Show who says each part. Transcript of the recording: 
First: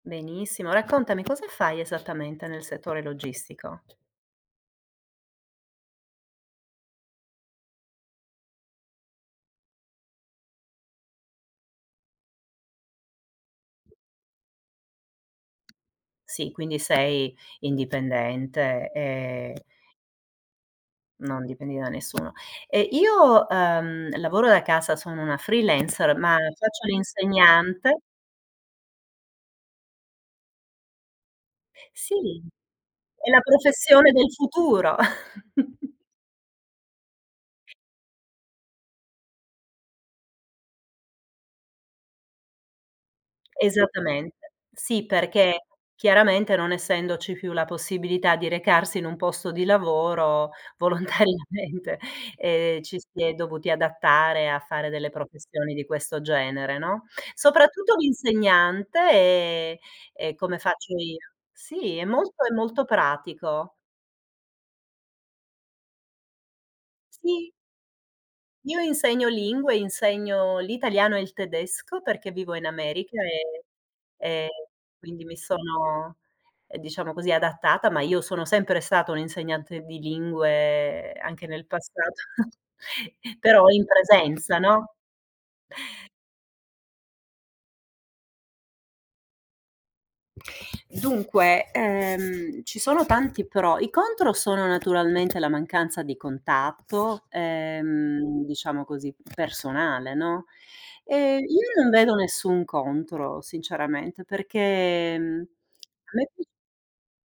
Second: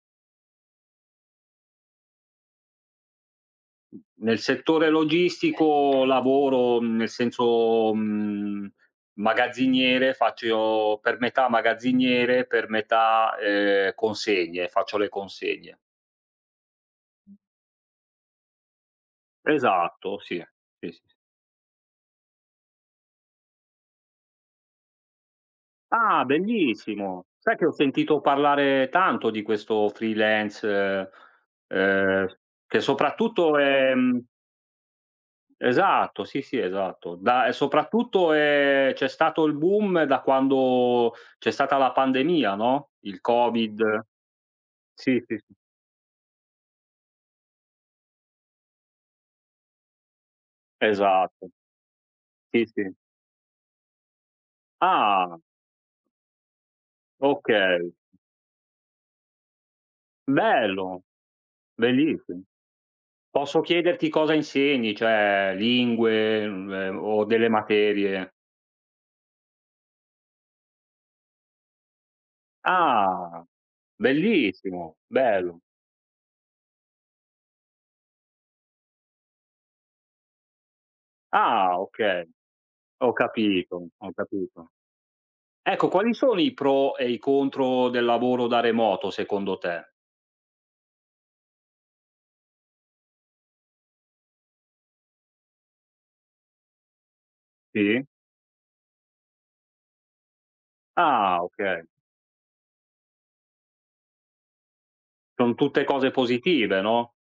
Speaker 1: Benissimo, raccontami cosa fai esattamente nel settore logistico?
Speaker 2: Nel settore logistico lavoro, nel senso, mhmm, magazziniere. Faccio io per metà magazziniere, per metà, ehm, consegne. Faccio le consegne.
Speaker 1: Sì, quindi sei indipendente e
Speaker 2: Esatto sì, sì, sì, sì.
Speaker 1: non dipendi da nessuno. Eh, io, ehm, lavoro da casa, sono una freelancer
Speaker 2: Ah,
Speaker 1: ma faccio
Speaker 2: bellissimo, sai che ho
Speaker 1: l'insegnante.
Speaker 2: sentito parlare tanto di questo freelance ehm,
Speaker 1: Sì,
Speaker 2: che
Speaker 1: è la
Speaker 2: soprattutto è,
Speaker 1: professione
Speaker 2: mhmm
Speaker 1: del futuro.
Speaker 2: Esatto, sì, sì esatto. Da, e soprattutto è c'è stato il boom, da quando c'è stata la pandemia, no, il Covid.
Speaker 1: Esattamente. Sì,
Speaker 2: Sì, sì, sì.
Speaker 1: perché, chiaramente non essendoci più la possibilità di recarsi in un posto di lavoro,
Speaker 2: Esa
Speaker 1: volontariamente,
Speaker 2: Sì,
Speaker 1: ehm,
Speaker 2: sì.
Speaker 1: ci si è dovuti adattare a fare delle
Speaker 2: Ah.
Speaker 1: professioni di questo genere, no,
Speaker 2: Okay.
Speaker 1: soprattutto l'insegnante, e e come faccio
Speaker 2: Bello,
Speaker 1: io. Sì, è
Speaker 2: bellissimo.
Speaker 1: molto è molto
Speaker 2: Posso
Speaker 1: pratico.
Speaker 2: chiederti cosa insegni, cioè lingue, uhm ehm, o delle
Speaker 1: Sì.
Speaker 2: materie?
Speaker 1: Io insegno lingue, insegno l'italiano e il tedesco perché vivo in America
Speaker 2: Ah
Speaker 1: e e
Speaker 2: bellissimo,
Speaker 1: quindi mi
Speaker 2: bello.
Speaker 1: sono, diciamo così, adattata, ma io sono sempre stata un insegnante di lingue, anche nel
Speaker 2: Ah
Speaker 1: passato,
Speaker 2: okay, ho
Speaker 1: però in
Speaker 2: capito, ho
Speaker 1: presenza,
Speaker 2: capito.
Speaker 1: no?
Speaker 2: Ecco quali sono i pro e i contro del lavoro da remoto, secondo te?
Speaker 1: Dunque, ehm, ci sono tanti pro i contro sono naturalmente la mancanza di contatto,
Speaker 2: Sì.
Speaker 1: ehm, diciamo così personale, no, e
Speaker 2: Ah,
Speaker 1: io
Speaker 2: okay.
Speaker 1: non vedo nessun contro sinceramente perché mhmm,
Speaker 2: Sono tutte
Speaker 1: a
Speaker 2: cose
Speaker 1: me piac
Speaker 2: positive no?